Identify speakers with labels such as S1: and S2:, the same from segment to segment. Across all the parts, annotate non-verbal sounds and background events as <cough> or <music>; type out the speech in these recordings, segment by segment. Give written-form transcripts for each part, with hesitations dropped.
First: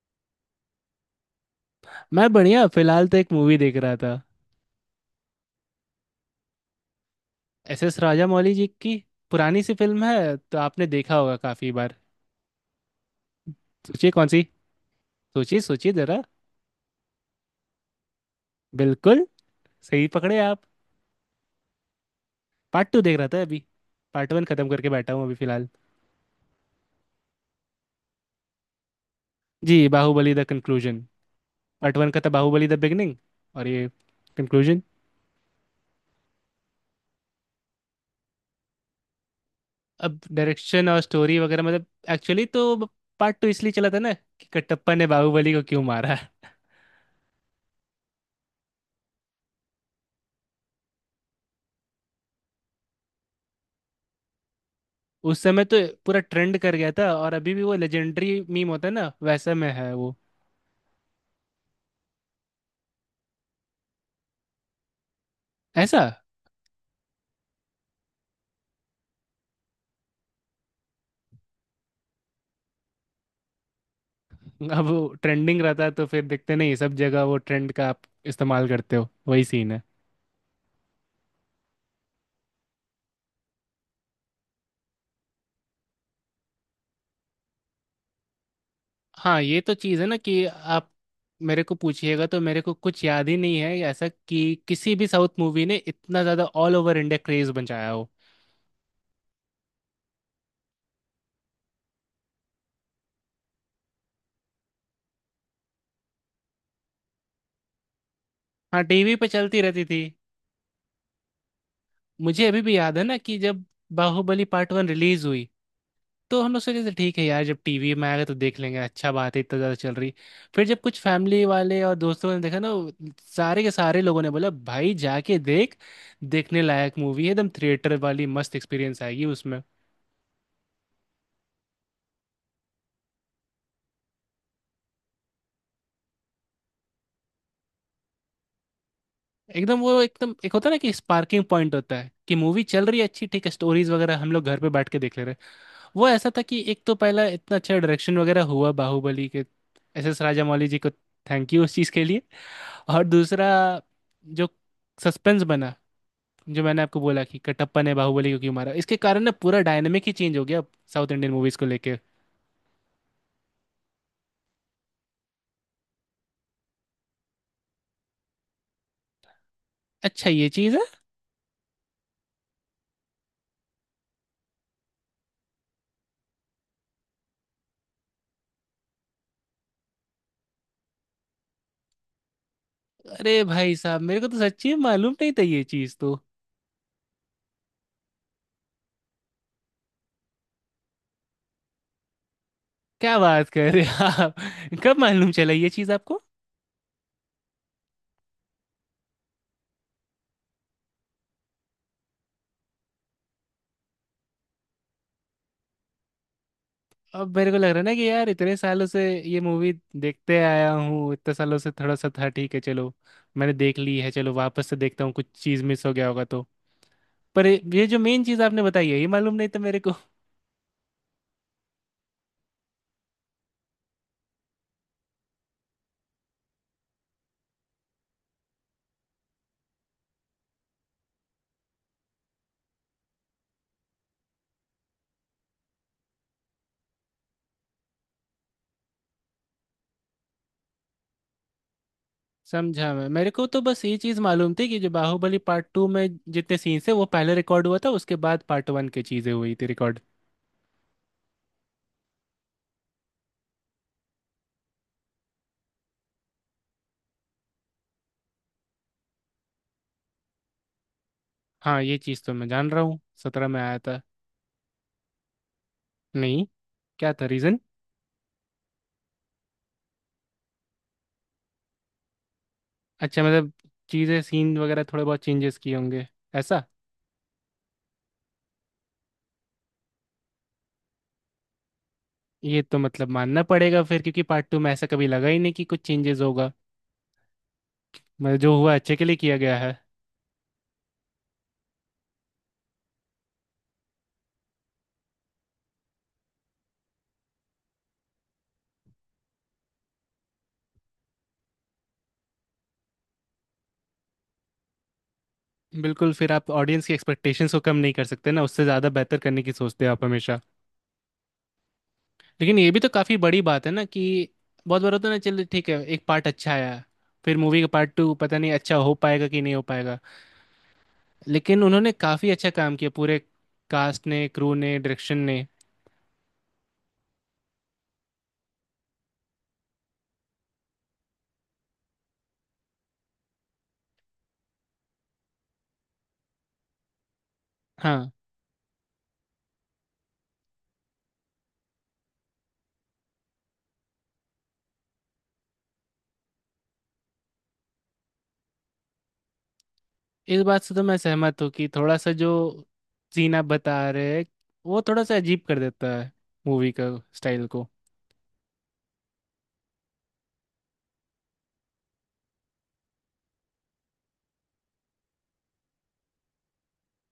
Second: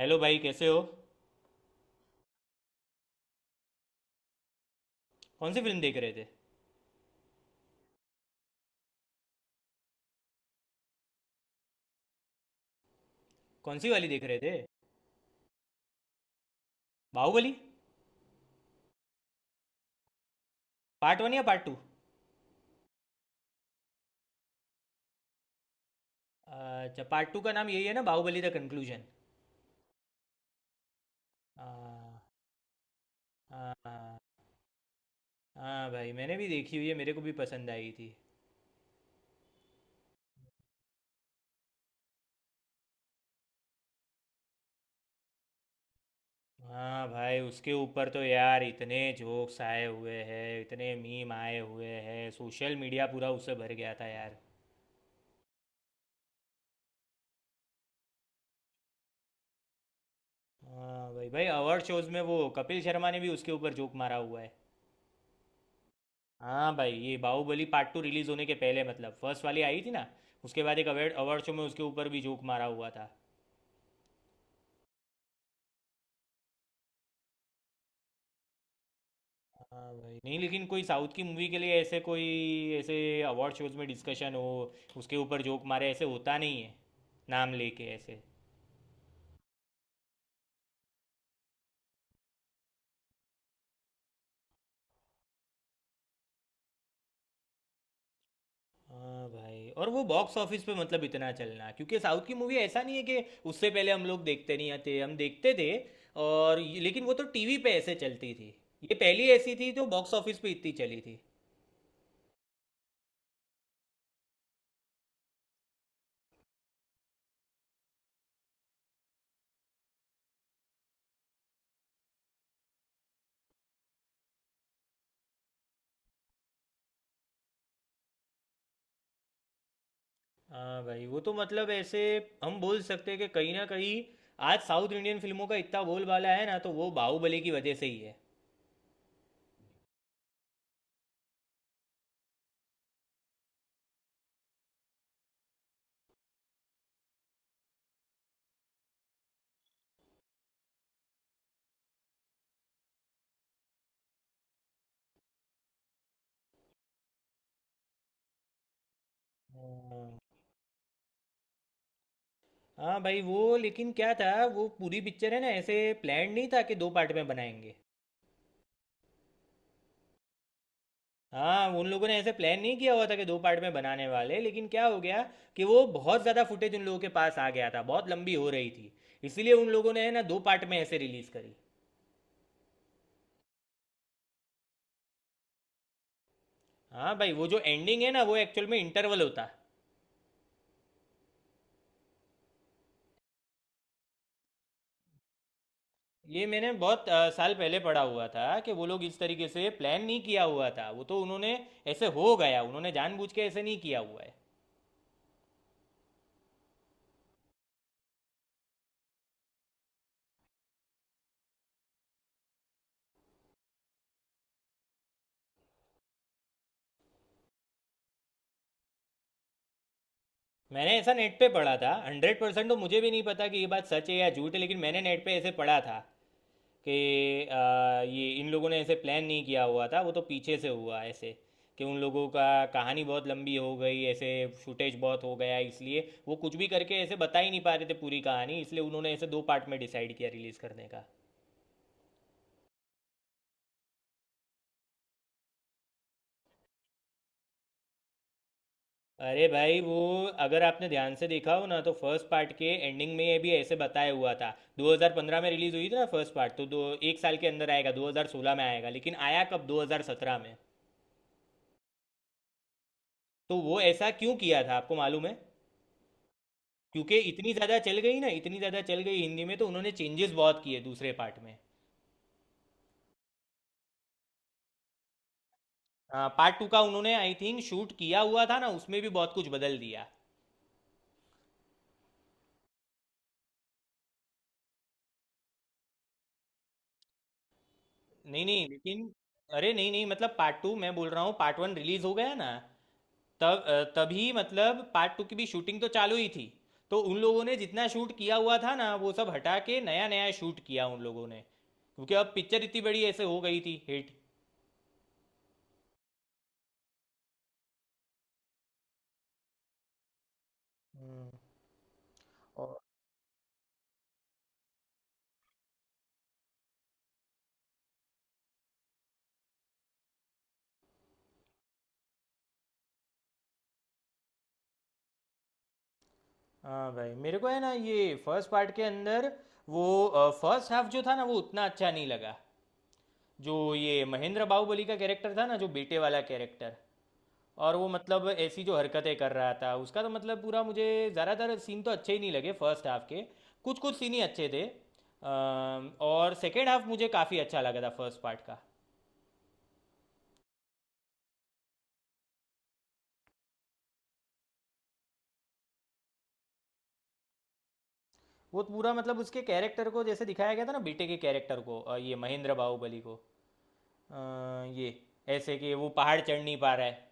S1: Hello भाई कैसे हो।
S2: मैं बढ़िया। फिलहाल तो एक मूवी देख रहा था।
S1: कौन सी फिल्म देख रहे थे?
S2: एस एस राजामौली जी की पुरानी सी फिल्म है, तो आपने देखा होगा काफी बार।
S1: कौन सी वाली
S2: सोचिए
S1: देख
S2: कौन
S1: रहे
S2: सी।
S1: थे?
S2: सोचिए सोचिए जरा।
S1: बाहुबली।
S2: बिल्कुल। सही पकड़े आप।
S1: पार्ट वन या पार्ट टू?
S2: पार्ट टू देख रहा था अभी। पार्ट वन खत्म करके बैठा हूँ अभी फिलहाल।
S1: अच्छा पार्ट टू का नाम यही है ना, बाहुबली द कंक्लूजन?
S2: जी, Baahubali the conclusion. Part one का
S1: हाँ।
S2: था बाहुबली द बिगनिंग। और
S1: हाँ।
S2: ये
S1: हाँ।
S2: कंक्लूजन।
S1: हाँ भाई मैंने भी देखी हुई है, मेरे को भी पसंद आई थी।
S2: अब डायरेक्शन और स्टोरी वगैरह, मतलब एक्चुअली तो पार्ट टू इसलिए चला था ना कि कटप्पा ने बाहुबली को क्यों मारा।
S1: हाँ भाई उसके ऊपर तो यार इतने जोक्स आए हुए हैं, इतने मीम आए हुए हैं, सोशल मीडिया पूरा उससे भर गया था यार।
S2: उस समय तो पूरा ट्रेंड कर गया था, और अभी भी वो लेजेंडरी मीम होता है ना, वैसा में है वो।
S1: हाँ भाई भाई अवार्ड शोज में वो कपिल शर्मा ने भी उसके ऊपर जोक मारा हुआ है।
S2: ऐसा?
S1: हाँ भाई ये बाहुबली पार्ट टू रिलीज होने के पहले मतलब फर्स्ट वाली आई थी ना। उसके बाद एक अवार्ड अवार्ड शो में उसके ऊपर भी जोक मारा हुआ था।
S2: अब वो ट्रेंडिंग रहता है तो फिर देखते नहीं, सब जगह वो ट्रेंड का आप इस्तेमाल करते हो, वही सीन है।
S1: हाँ भाई नहीं, लेकिन कोई साउथ की मूवी के लिए ऐसे कोई ऐसे अवार्ड शोज में डिस्कशन हो, उसके ऊपर जोक मारे ऐसे होता नहीं है, नाम लेके ऐसे।
S2: हाँ, ये तो चीज़ है ना कि आप मेरे को पूछिएगा तो मेरे को कुछ याद ही नहीं है ऐसा कि किसी भी साउथ मूवी ने इतना ज़्यादा ऑल ओवर इंडिया क्रेज बचाया हो।
S1: हाँ भाई और वो बॉक्स ऑफिस पे मतलब इतना चलना, क्योंकि साउथ की मूवी ऐसा नहीं है कि उससे पहले हम लोग देखते नहीं, आते हम देखते थे। लेकिन वो तो टीवी पे ऐसे चलती थी।
S2: हाँ,
S1: ये
S2: टीवी
S1: पहली
S2: पे
S1: ऐसी
S2: चलती
S1: थी
S2: रहती
S1: जो
S2: थी।
S1: बॉक्स ऑफिस पे इतनी चली थी।
S2: मुझे अभी भी याद है ना कि जब बाहुबली पार्ट वन रिलीज हुई, तो हमने सोचे थे ठीक है यार जब टीवी में आएगा तो देख लेंगे, अच्छा बात है इतना ज़्यादा चल रही। फिर जब कुछ फैमिली वाले और दोस्तों ने देखा ना वो, सारे के सारे लोगों ने बोला भाई जाके देख, देखने लायक मूवी है, एकदम थिएटर वाली मस्त एक्सपीरियंस आएगी उसमें।
S1: हाँ भाई वो तो मतलब ऐसे हम बोल सकते हैं कि कहीं ना कहीं आज साउथ इंडियन फिल्मों का इतना बोलबाला है ना, तो वो बाहुबली की वजह से ही है।
S2: एकदम वो, एकदम एक होता है ना कि स्पार्किंग पॉइंट होता है कि मूवी चल रही है अच्छी, ठीक है स्टोरीज वगैरह हम लोग घर पे बैठ के देख ले रहे हैं। वो ऐसा था कि एक तो पहला इतना अच्छा डायरेक्शन वगैरह हुआ बाहुबली के। एस एस राजामौली जी को थैंक यू उस चीज़ के लिए। और दूसरा, जो सस्पेंस बना, जो मैंने आपको बोला कि कटप्पा ने बाहुबली को क्यों मारा, इसके कारण ना पूरा डायनेमिक ही
S1: हाँ।
S2: चेंज हो गया साउथ इंडियन मूवीज को लेके।
S1: हाँ भाई वो लेकिन क्या था, वो पूरी पिक्चर है ना ऐसे प्लान नहीं था कि दो पार्ट में बनाएंगे।
S2: अच्छा ये चीज़ है।
S1: हाँ उन लोगों ने ऐसे प्लान नहीं किया हुआ था कि दो पार्ट में बनाने वाले, लेकिन क्या हो गया कि वो बहुत ज़्यादा फुटेज उन लोगों के पास आ गया था, बहुत लंबी हो रही थी, इसीलिए उन लोगों ने है ना दो पार्ट में ऐसे रिलीज़ करी।
S2: अरे भाई साहब मेरे को तो सच्ची में मालूम नहीं था ये चीज़ तो।
S1: हाँ भाई वो जो एंडिंग है ना वो एक्चुअल में इंटरवल होता है।
S2: क्या बात कर रहे हैं आप। कब मालूम चला ये चीज़ आपको।
S1: ये मैंने बहुत साल पहले पढ़ा हुआ था कि वो लोग इस तरीके से प्लान नहीं किया हुआ था, वो तो उन्होंने ऐसे हो गया, उन्होंने जानबूझ के ऐसे नहीं किया हुआ है।
S2: अब मेरे को लग रहा है ना कि यार इतने सालों से ये मूवी देखते आया हूँ, इतने सालों से थोड़ा सा था, ठीक है चलो मैंने देख ली है, चलो वापस से देखता हूँ कुछ चीज़ मिस हो गया होगा तो। पर ये जो मेन चीज़ आपने बताई है ये मालूम नहीं था मेरे को।
S1: मैंने ऐसा नेट पे पढ़ा था 100%, तो मुझे भी नहीं पता कि ये बात सच है या झूठ है, लेकिन मैंने नेट पे ऐसे पढ़ा था कि ये इन लोगों ने ऐसे प्लान नहीं किया हुआ था, वो तो पीछे से हुआ ऐसे कि उन लोगों का कहानी बहुत लंबी हो गई ऐसे, फुटेज बहुत हो गया, इसलिए वो कुछ भी करके ऐसे बता ही नहीं पा रहे थे पूरी कहानी, इसलिए उन्होंने ऐसे दो पार्ट में डिसाइड किया रिलीज़ करने का।
S2: <laughs> समझा मैं। मेरे को तो बस ये चीज़ मालूम थी कि जो बाहुबली पार्ट टू में जितने सीन्स थे वो पहले रिकॉर्ड हुआ था, उसके बाद पार्ट वन की चीज़ें
S1: अरे
S2: हुई थी
S1: भाई वो
S2: रिकॉर्ड।
S1: अगर आपने ध्यान से देखा हो ना, तो फर्स्ट पार्ट के एंडिंग में ये भी ऐसे बताया हुआ था। 2015 में रिलीज हुई थी ना फर्स्ट पार्ट, तो दो एक साल के अंदर आएगा, 2016 में आएगा लेकिन आया कब, 2017 में।
S2: हाँ ये चीज़ तो मैं जान रहा हूँ, सत्रह
S1: तो
S2: में आया
S1: वो
S2: था।
S1: ऐसा क्यों किया था आपको मालूम है?
S2: नहीं। क्या
S1: क्योंकि
S2: था
S1: इतनी
S2: रीज़न?
S1: ज़्यादा चल गई ना, इतनी ज़्यादा चल गई हिंदी में, तो उन्होंने चेंजेस बहुत किए दूसरे पार्ट में।
S2: अच्छा, मतलब चीज़ें सीन वगैरह थोड़े बहुत चेंजेस किए होंगे।
S1: हाँ पार्ट
S2: ऐसा?
S1: टू का उन्होंने आई थिंक शूट किया हुआ था ना, उसमें भी बहुत कुछ बदल दिया।
S2: ये तो मतलब मानना पड़ेगा फिर, क्योंकि पार्ट टू में ऐसा कभी लगा ही नहीं कि कुछ चेंजेस होगा। मतलब
S1: नहीं
S2: जो
S1: नहीं,
S2: हुआ अच्छे के
S1: लेकिन
S2: लिए किया गया
S1: अरे
S2: है।
S1: नहीं नहीं मतलब पार्ट टू मैं बोल रहा हूँ, पार्ट वन रिलीज हो गया ना तब तभी मतलब पार्ट टू की भी शूटिंग तो चालू ही थी। तो उन लोगों ने जितना शूट किया हुआ था ना वो सब हटा के नया नया शूट किया उन लोगों ने, क्योंकि अब पिक्चर इतनी बड़ी ऐसे हो गई थी हिट।
S2: बिल्कुल, फिर आप ऑडियंस की एक्सपेक्टेशंस को कम नहीं कर सकते ना, उससे ज़्यादा बेहतर करने की सोचते हो आप हमेशा।
S1: हम्म।
S2: लेकिन ये
S1: और।
S2: भी तो काफ़ी बड़ी बात है ना कि बहुत बार होता है ना, चलो ठीक है एक पार्ट अच्छा आया, फिर मूवी का पार्ट टू पता नहीं अच्छा हो पाएगा कि नहीं हो पाएगा। लेकिन उन्होंने काफ़ी अच्छा काम किया, पूरे कास्ट ने, क्रू ने, डायरेक्शन ने।
S1: हाँ भाई मेरे को है ना ये फर्स्ट पार्ट के अंदर वो फर्स्ट हाफ जो था ना वो उतना अच्छा नहीं लगा। जो ये महेंद्र बाहुबली का कैरेक्टर था ना, जो बेटे वाला कैरेक्टर, और वो
S2: हाँ,
S1: मतलब ऐसी जो हरकतें कर रहा था उसका तो मतलब पूरा, मुझे ज़्यादातर सीन तो अच्छे ही नहीं लगे फर्स्ट हाफ के। कुछ कुछ सीन ही अच्छे थे और सेकेंड हाफ मुझे काफ़ी अच्छा लगा था फर्स्ट पार्ट का।
S2: इस बात से तो मैं सहमत हूँ कि थोड़ा सा जो सीन आप बता रहे हैं वो थोड़ा सा अजीब कर देता है मूवी का स्टाइल को।
S1: वो पूरा मतलब उसके कैरेक्टर को जैसे दिखाया गया था ना बेटे के कैरेक्टर को ये महेंद्र बाहुबली को अ, ये ऐसे कि वो पहाड़ चढ़ नहीं पा रहा है,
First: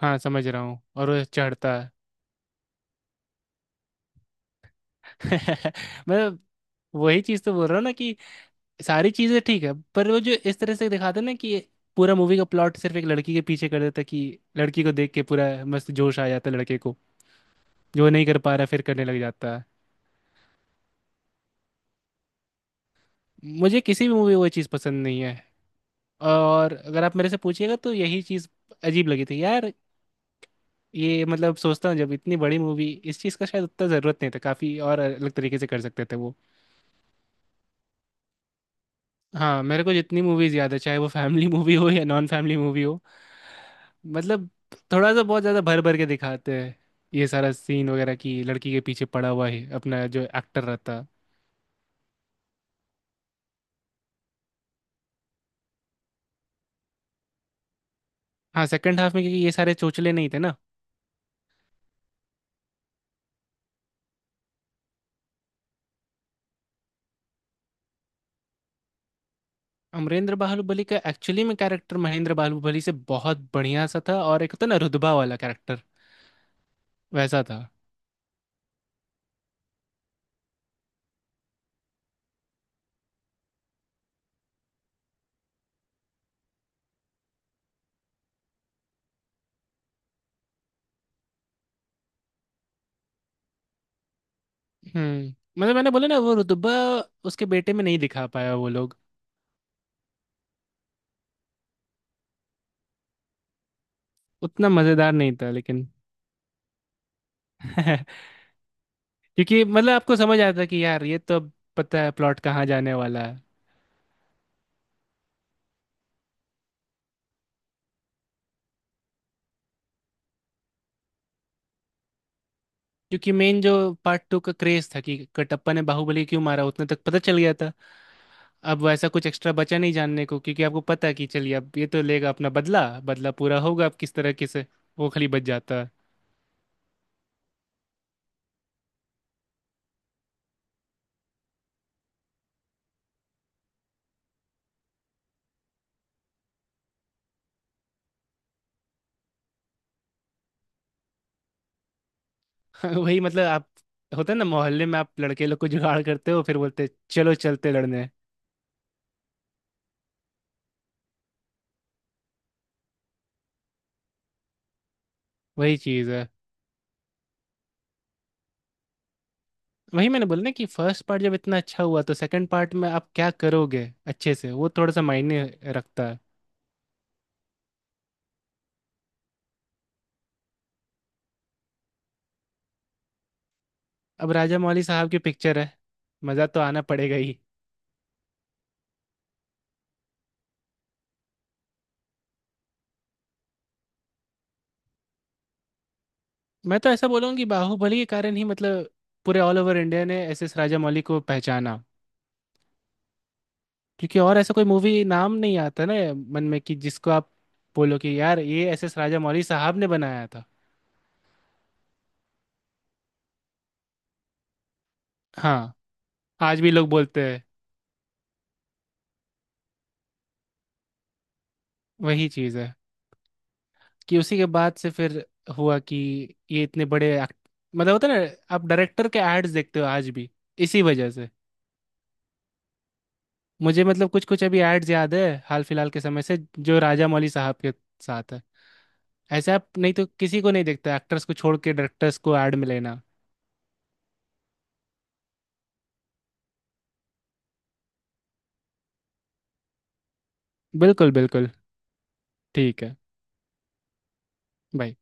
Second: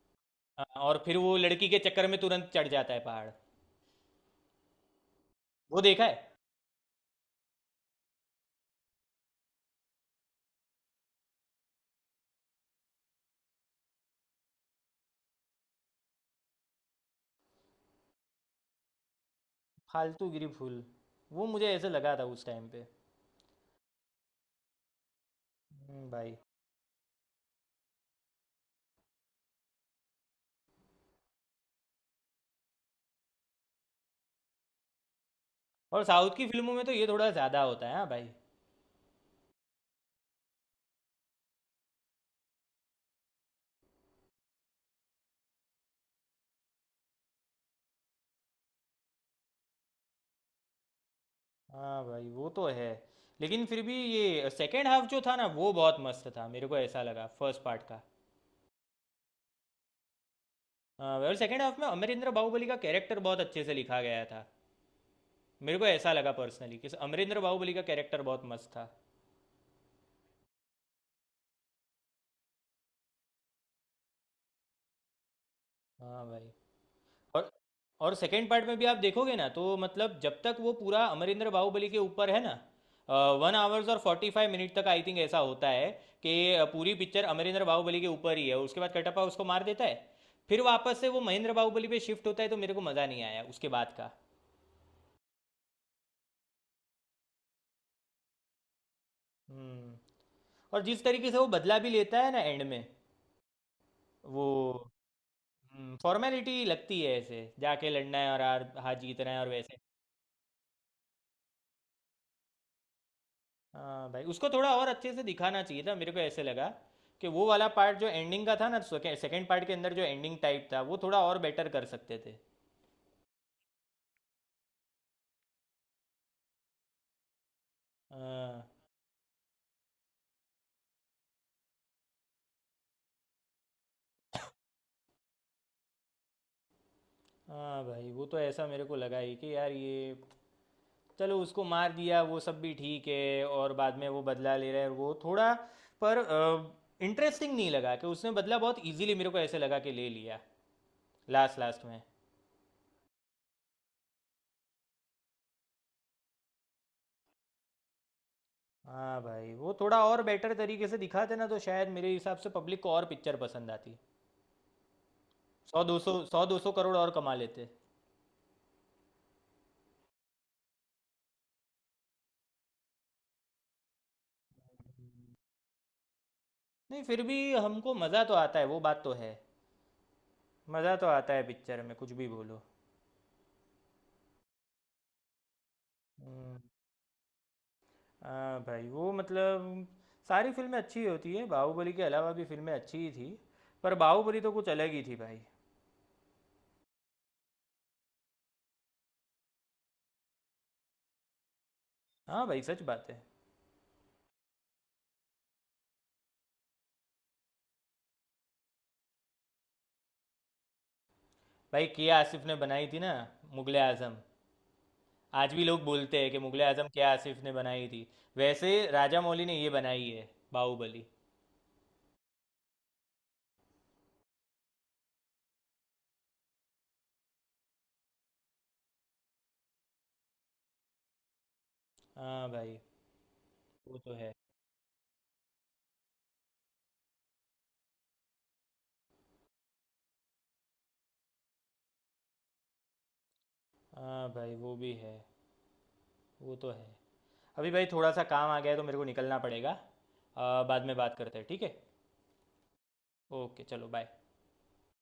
S2: हाँ समझ रहा हूँ,
S1: और
S2: और
S1: फिर
S2: वो
S1: वो लड़की
S2: चढ़ता
S1: के
S2: है।
S1: चक्कर में तुरंत चढ़ जाता है पहाड़।
S2: <laughs>
S1: वो देखा है
S2: मैं वही चीज़ तो बोल रहा हूँ ना कि सारी चीज़ें ठीक है, पर वो जो इस तरह से दिखाते हैं ना कि पूरा मूवी का प्लॉट सिर्फ एक लड़की के पीछे कर देता है, कि लड़की को देख के पूरा मस्त जोश आ जाता है लड़के को, जो नहीं कर पा रहा फिर करने लग जाता है।
S1: फालतूगिरी फूल, वो मुझे ऐसे लगा था उस टाइम पे।
S2: मुझे किसी भी मूवी में वो चीज़ पसंद नहीं है।
S1: भाई।
S2: और अगर आप मेरे से पूछिएगा तो यही चीज़ अजीब लगी थी यार। ये मतलब सोचता हूँ जब इतनी बड़ी मूवी, इस चीज़ का शायद उतना ज़रूरत नहीं था, काफ़ी और अलग तरीके से कर
S1: और
S2: सकते थे
S1: साउथ
S2: वो।
S1: की फिल्मों में तो ये थोड़ा ज़्यादा होता है। हाँ भाई।
S2: हाँ, मेरे को जितनी मूवीज़ याद है, चाहे वो फैमिली मूवी हो या नॉन फैमिली मूवी हो, मतलब थोड़ा सा बहुत ज़्यादा भर भर के दिखाते हैं ये सारा सीन वगैरह कि लड़की के पीछे पड़ा हुआ है अपना जो एक्टर रहता।
S1: हाँ भाई वो तो है लेकिन फिर भी ये सेकेंड हाफ जो था ना वो बहुत मस्त था, मेरे को ऐसा लगा फर्स्ट पार्ट का।
S2: हाँ, सेकंड हाफ में क्योंकि ये सारे चोचले नहीं थे ना।
S1: हाँ भाई, और सेकेंड हाफ में अमरेंद्र बाहुबली का कैरेक्टर बहुत अच्छे से लिखा गया था। मेरे को ऐसा लगा पर्सनली कि अमरेंद्र बाहुबली का कैरेक्टर बहुत मस्त था।
S2: अमरेंद्र बाहुबली का एक्चुअली में कैरेक्टर महेंद्र बाहुबली से बहुत बढ़िया सा था, और एक होता ना रुतबा वाला कैरेक्टर,
S1: हाँ भाई
S2: वैसा
S1: और
S2: था।
S1: और सेकेंड पार्ट में भी आप देखोगे ना तो मतलब जब तक वो पूरा अमरिंदर बाहुबली के ऊपर है ना, 1 आवर्स और 45 मिनट तक आई थिंक ऐसा होता है कि पूरी पिक्चर अमरिंदर बाहुबली के ऊपर ही है, उसके बाद कटप्पा उसको मार देता है। फिर वापस से वो महेंद्र बाहुबली पे शिफ्ट होता है, तो मेरे को मज़ा नहीं आया उसके बाद का।
S2: हम्म, मतलब मैंने बोला ना वो रुतबा उसके बेटे में नहीं दिखा पाया वो लोग।
S1: हम्म। और जिस तरीके से वो बदला भी लेता है ना एंड में, वो
S2: उतना मजेदार नहीं था लेकिन।
S1: फॉर्मेलिटी लगती है, ऐसे जाके
S2: <laughs>
S1: लड़ना है और हार हार जीतना है और
S2: क्योंकि
S1: वैसे।
S2: मतलब आपको समझ आता कि यार ये तो अब, पता है प्लॉट कहाँ जाने वाला है।
S1: हाँ भाई उसको थोड़ा और अच्छे से दिखाना चाहिए था, मेरे को ऐसे लगा कि वो वाला पार्ट जो एंडिंग का था ना सेकेंड पार्ट के अंदर, जो एंडिंग टाइप था वो थोड़ा और बेटर कर सकते थे।
S2: क्योंकि मेन जो पार्ट टू का क्रेज था कि कटप्पा ने बाहुबली क्यों मारा, उतने तक पता चल गया था।
S1: हाँ।
S2: अब वैसा कुछ एक्स्ट्रा बचा नहीं जानने को, क्योंकि आपको पता है कि चलिए अब ये तो लेगा अपना बदला, बदला पूरा होगा अब किस तरीके से, वो खाली बच जाता है।
S1: हाँ भाई वो तो ऐसा मेरे को लगा ही कि यार ये चलो उसको मार दिया वो सब भी ठीक है, और बाद में वो बदला ले रहा है वो थोड़ा, पर इंटरेस्टिंग नहीं लगा, कि उसने बदला बहुत इजीली मेरे को ऐसे लगा कि ले लिया लास्ट लास्ट में।
S2: <laughs> वही मतलब आप, होता है ना मोहल्ले में आप लड़के लोग को जुगाड़ करते हो फिर बोलते चलो चलते लड़ने।
S1: हाँ भाई वो थोड़ा और बेटर तरीके से दिखाते ना तो शायद मेरे हिसाब से पब्लिक को और पिक्चर पसंद आती।
S2: वही
S1: सौ दो
S2: चीज।
S1: सौ सौ दो सौ करोड़ और कमा लेते।
S2: वही मैंने बोला ना कि फर्स्ट पार्ट जब इतना अच्छा हुआ तो सेकंड पार्ट में आप क्या करोगे अच्छे से, वो थोड़ा सा मायने रखता है।
S1: नहीं फिर भी हमको मज़ा तो आता है, वो बात तो है। मज़ा तो आता है पिक्चर में कुछ भी बोलो।
S2: अब राजा मौली साहब की पिक्चर है, मज़ा
S1: हम्म।
S2: तो आना पड़ेगा ही।
S1: हाँ भाई वो मतलब सारी फिल्में अच्छी होती है, बाहुबली के अलावा भी फिल्में अच्छी ही थी, पर बाहुबली तो कुछ अलग ही थी भाई।
S2: मैं तो ऐसा बोलूँ कि बाहुबली के कारण ही मतलब पूरे ऑल ओवर इंडिया ने एस एस राजा मौली को पहचाना।
S1: हाँ भाई सच बात है।
S2: क्योंकि और ऐसा कोई मूवी नाम नहीं आता ना मन में कि जिसको आप बोलो कि यार ये एस एस राजा मौली साहब ने बनाया था।
S1: भाई के आसिफ ने बनाई थी ना मुगल आजम। आज भी
S2: हाँ,
S1: लोग बोलते हैं कि
S2: आज
S1: मुगल
S2: भी
S1: आजम
S2: लोग
S1: के
S2: बोलते
S1: आसिफ
S2: हैं।
S1: ने बनाई थी। वैसे राजा मौली ने ये बनाई है बाहुबली।
S2: वही चीज़ है कि उसी के बाद से फिर हुआ कि ये इतने बड़े मतलब होता है ना आप डायरेक्टर के एड्स देखते हो आज भी, इसी वजह से।
S1: हाँ भाई
S2: मुझे
S1: वो
S2: मतलब
S1: तो
S2: कुछ
S1: है।
S2: कुछ अभी एड्स याद है हाल फिलहाल के समय से जो राजा मौली साहब के साथ है। ऐसे आप नहीं तो किसी को नहीं देखते एक्टर्स को छोड़ के डायरेक्टर्स को ऐड में लेना।
S1: हाँ भाई वो भी है। वो तो है। अभी भाई थोड़ा सा काम आ गया है तो मेरे को निकलना पड़ेगा। बाद में
S2: बिल्कुल
S1: बात करते हैं
S2: बिल्कुल।
S1: ठीक है।
S2: ठीक है।
S1: ओके चलो बाय।
S2: बाय।